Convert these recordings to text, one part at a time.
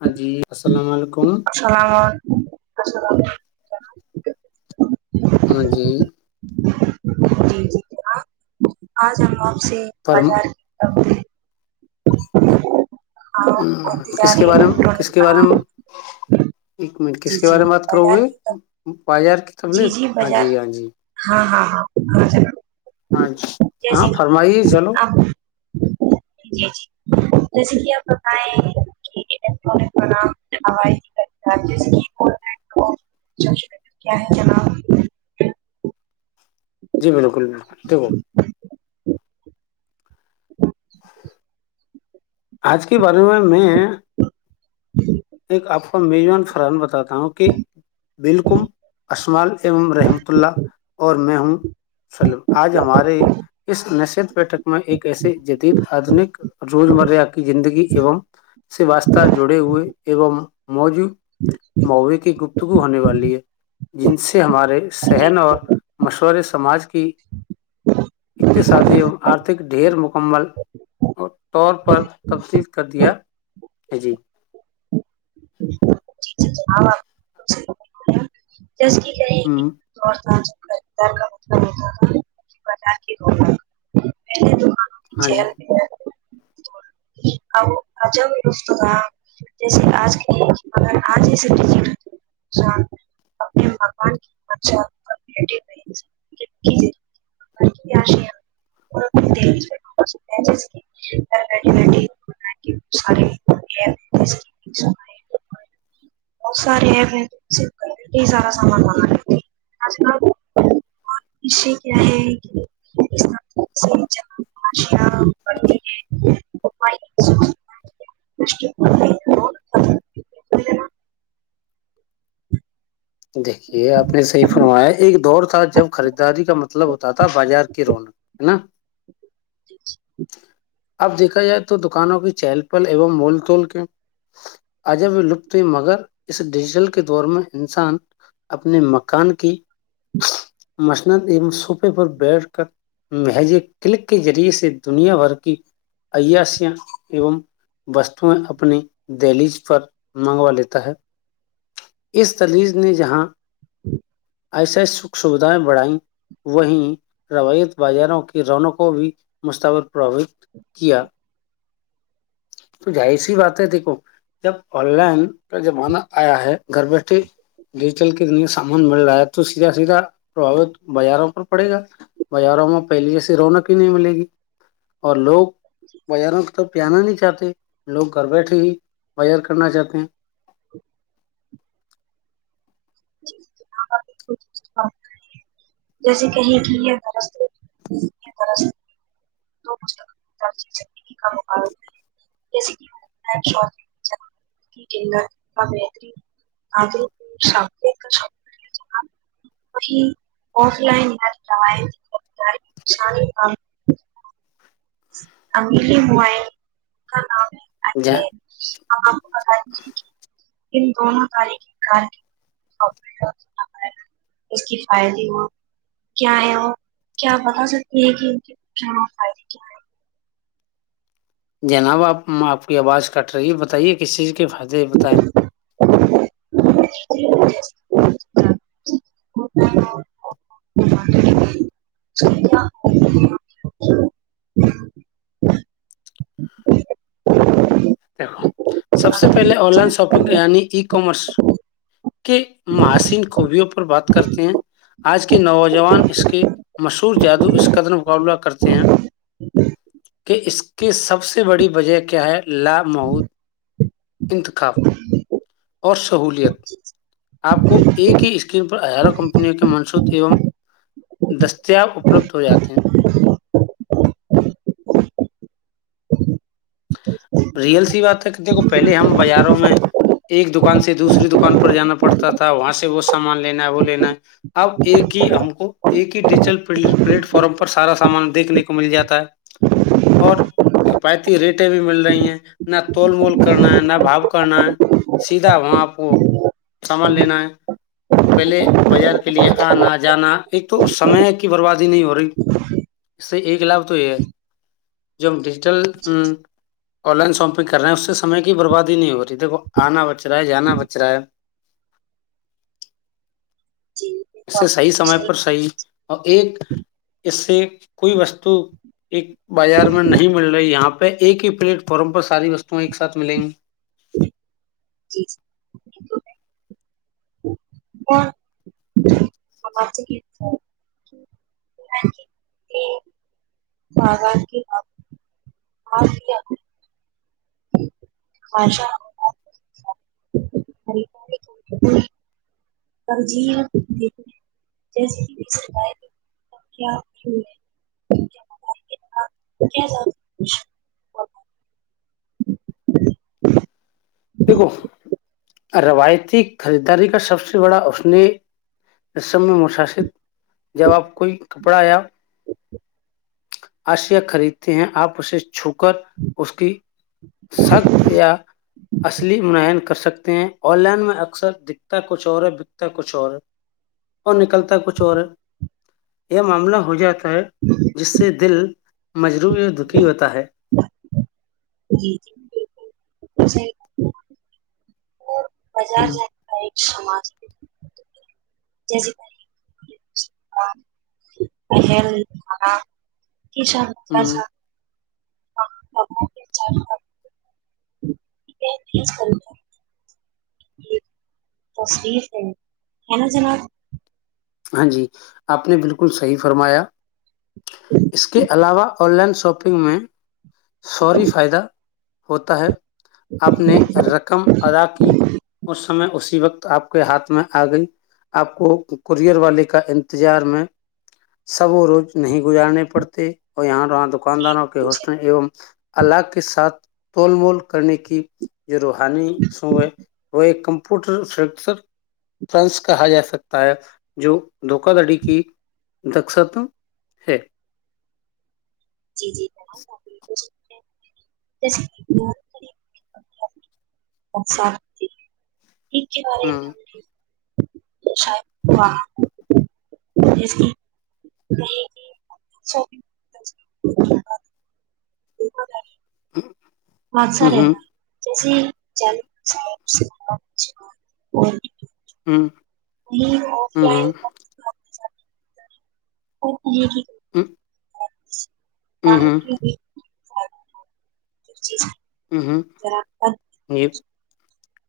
ہاں جی السلام علیکم اللامل [unintelligible] [unintelligible] ہاں جی [unintelligible] جی جی آ جؤا آپ [unintelligible] سے فرم مزار [unintelligible] اور ہ کس تجاری کے بارے میں کس الیکٹرانک کے بارے میں کا ایک منٹ جی کس کے جی بارے میں بات کرو بازار گے کی بجار [unintelligible] تبل جی ہاں بازار جی ہاں جی [unintelligible] ہاں ہاں ہاںاں [unintelligible] ہاں جی ہاں فرمائیے چلو [unintelligible] آپ جی جی جیسے کہ آپ بتائیں کہ الٹرک جیسے [unintelligible] کیا کیا [unintelligible] جی بالکل بک ٹھیک ب [unintelligible] اچ [unintelligible] آج کے بارے میں میں [unintelligible] ایک آپ [unintelligible] میزمان فران باتا [unintelligible] وں کہ بالکم اسمال امم رحمت اللہ اور میں ہوں [unintelligible] سلملم آج ہمارے اس نشچت بیٹک میں ایک ایسی جدید آدنک روزمرہ کا زندگی ای سے واسہ جڑے ہوئے ایوم موج موے کی گپتگو ہونے والی ہے جن سے ہمارے جی سہن اور مشورے سماج کی اقتصادی آرتھک ڈھیر مکمل طور پر [unintelligible] تبدل کر دیا ہے جی [unintelligible] [inaudible] جسکی کہ ہوں، تھاج بتا کے رے تو ہاں جی [inaudible] ا عب لفگ جیسے آج ا آج جسے ڈج اپنے مکان [inaudible] بہت سارے ہیں ہی سارا سامان منگا لی آج کلے کیا ہے کہ طرح سے جب اشیاء بڑھتی ہے [inaudible] دیکھیے آپ نے صحیح فرمایا ایک دور تھا جب خریداری کا مطلب ہوتا تھا بازار کی رونق ہے نا اب دیکھا جائے تو دکانوں کی چہل پل ایوم مول توول کے اجب لپت ہوئی مگر اس ڈیجیٹل کے دور میں انسان اپنے مکان کی مسنت سوفے پر بیٹھ کر محجے کلک کے ذریعے سے دنیا بھر کی ایاشیا ایوم وستویں اپنی دہلیج پر منگوا لیتا ہے اس دلیج نے جہاں ایسیا سکھ سوھیں بڑھائی وہیں روایت بازاروں کے رونوں کو بھی مستل پربوت کیا تو جاہ سی بات ہے دیکھو جب آن لائن کا زمانہ آیا ہے گھر بیٹھے ڈیجیٹل کےت سامان مل رہا ہے تو سیدھا سیدھا پرباوت بازاروں پر پڑے گا بازاروں میں پہلی جیسی رونق ہی نہیں ملے گی اور لوگ بازاروں کو تو پانا نہیں چاہتے لوگ گھر بیٹھے ہی بازار کرنا چاہتے ہیں ج جیسے کہے کہ یہ درر کا ماب جیسےائ رایتیاری الی موائل کا نام [inaudible] [inaudible] [inaudible] ہیں ان دونوں تاریخی کارکد اس کے فائدے ہو کیا ہے وہ کیاپ بتا سکتے ہیں کہ ان کے کیا ہو فائدے [inaudible] جناب آپ آپ کی آواز کٹ رہی ہے بتائیے کس چیز کی کے فائدے بتائ [inaudible] دیکھو سب سے پہلے آن لائن شاپنگ یعنی ای کامرس کے محشین خوبیوں پر بات کرتے ہیں آج کے نوجان نوجوان اس کے مشہور جادو اس قدر مقابلہ کرتے ہیں کہ اس کے سب سے بڑی وجہ کیا ہے لامود انتخاب اور سہولت آپ کو ایک ہی اسکرین پر ہزاروں کمپنیوں کے منسوط ایوم دستیاب اپلبدھ ہو جاتے ہیں رئل سی بات ہے کہ دیکھ پہلے ہم بازاروں میں ایک دکان سے دوسری دکان پر جانا پڑتا تھا وہاں سے وہ سامان لینا ہے وہ لینا ہے اب ایک ہی ہم کو ایک ہی ڈیجیٹل پلیٹ فارم پر سارا سامان دیکھنے کو مل جاتا ہے اور کای ریٹیں بھی مل رہی ہیں نہ توول مول کرنا ہے نہ بھاؤ کرنا ہے سیدھا وہاں آپ کو سامان لینا ہے اور پہلے بازار کے لیے آنا جانا ایک تو سمے کی بربادی نہیں ہو رہی اس سے ایک لھ تو یہ ہے جو ڈیجیٹل ا آن لائن شاپنگ کر رہے اس سے سمے کی بربادی نہیں ہو رہی دیکھو آنا بچ رہا ہے جانا بچ رہا ہے اس سے صحیح سمے پر صحی اور ایک اس سے کوئی وستو ایک بازار میں نہیں مل رہی یہاں پہ ایک ہی پلیٹ فارم پ ساری وستو ایک ساتھ ملیں گی جی اور ہم سگار کے شا [inaudible] جے کیا دیکھو روایتی خریداری کا سب سے بڑا اس نے ج س میں مشاست جب آپ کوئی کپڑا یا آشیا خریدتے ہیں آپ اس چھو کر اس کی سخت یا اصلی منعن کر سکتے ہیں آن لائن میں اکثر دکھتا کچھ اور ہے بکتا کچھ اور اور نکلتا کچھ اور ہے یہ معاملہ ہو جاتا ہے جس سے دل مجروعی اور دکھی ہوتا ہے جی جی بالکلح اور بازار ہوں نہیں اچمج جی جیلے پ [inaudible] کی ہوں سسا تصویر ہے ہے نا جناب ہاں جی آپ نے بالکل صحی فرمایا اس کے علاوہ آن لائن شاپنگ میں فوری فائدہ ہوتا ہے آپ نے رقم ادا کی اس سمے اسی وقت آپ کے ہاتھ میں آ گئی آپ کو کورئر والے کا انتظار میں سب وہ روز نہیں گزارنے پڑتے اور یہاںاں کے دکانداروں کے مجھے ہوسٹل ایوم اللاگ کے ساتھ توول مول کرنے کی جو روحانی سو ہے وہ ایک کم پٹر فرانس کہا جا سکتا ہے جو دھوکا دھڑی کی دس تو ہے جی جی۔ ٹ کیا ب رہےن ہوں ا ج کی جچ ج ہ بات س رہے چل اور ہاں آف لائن ا ج ج ہ ا ہ سب چیز ہوں ہوں یہ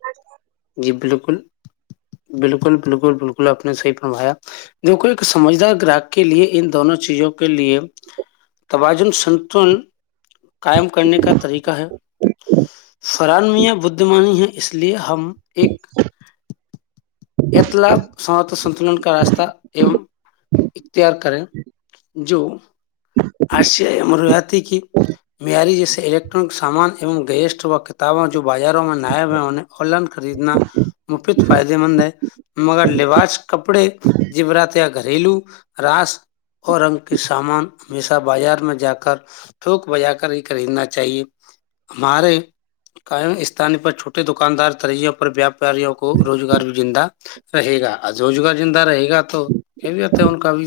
جچ بالکل بالکل بالکل بالکل آپ نے صحی فمایا دیکھو ایک سمجدار گراہک کے لیے ان دونوں چیزوں کے لیے توازن سنتن کاائم کرنے کا طریقہ ہے فران میاں بدھمانی ہے اس لیے ہم ایک اطلاق ست سنتلن کا راستہ ایوم اختیار کریں جو آشیا مرویاتی کی معیاری جیسے الیکٹرانک سامان ای گیسٹ و کتاباں جو بازاروں میں نہئے ہوئے ہویں آن لائن خریدنا مفید فائدے مند ہے مگر لیباش کپڑے جیبرات گھریلو رس اور رنگ کے سامان ہمیشہ بازار میں جا کر تھوک بجا کر ہی خریدنا چاہیے ہمارے قائم استان پر چھوٹے دکاندار طریوں پر ویاپاریوں کو روزگار بھی زندہ رہے گا روزگار زندہ رہے گا تو کیا بھی ہوتے ہے ان کا بھی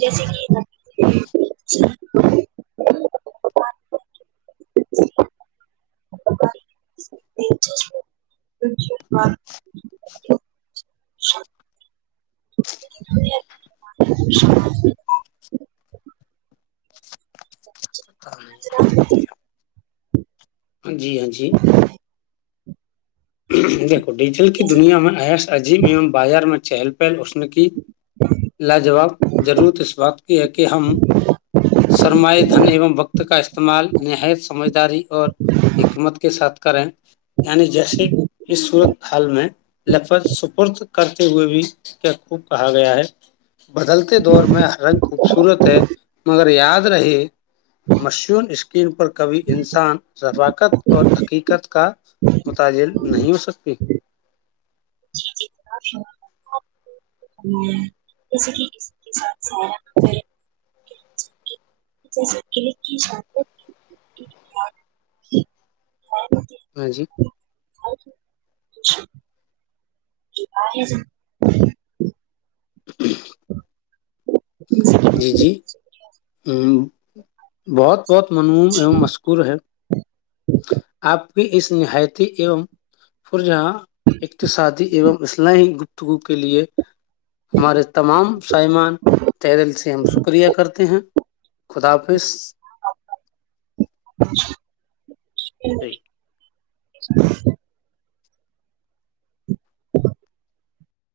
جیسے کہ ہاں نہیں ہاں جی ہاں جی دیکھو ڈیجیٹل کی جیسے دنیا میں ایس عجیب ای بازار میں چہل پہل اسنے کی لاجاب ضرورت اس بات کی ہے کہ ہم سرمائے دھن ایوم وقت کا استعمال نہایت سمجداری اور حکمت کے ساتھ کریں یعنی جیسے اس صورت حال میں لفظ سپرد کرتے ہوئے بھی کیا خوب کہا گیا ہے بدلتے دور میں ہ رنگ خوبصورت ہے مگر یاد رہے مشہون اسکرین پر کبھی انسان رفاقت اور حقیقت کا متجر نہیں ہو سکتی جیسے کہ اس کے ساتھ س ے س م جی آ ۔ جی جی ہ بہت بہت منوم ای مشکور ہیں آپ کی اس نہایتی ام پ جہاں اقتصادی ایوم اسلحی گ ٹو کے لیے ہمارے تمام سائمان سے ہم شکرییا کرتے ہیں و خدا حافظ ٹھ اچا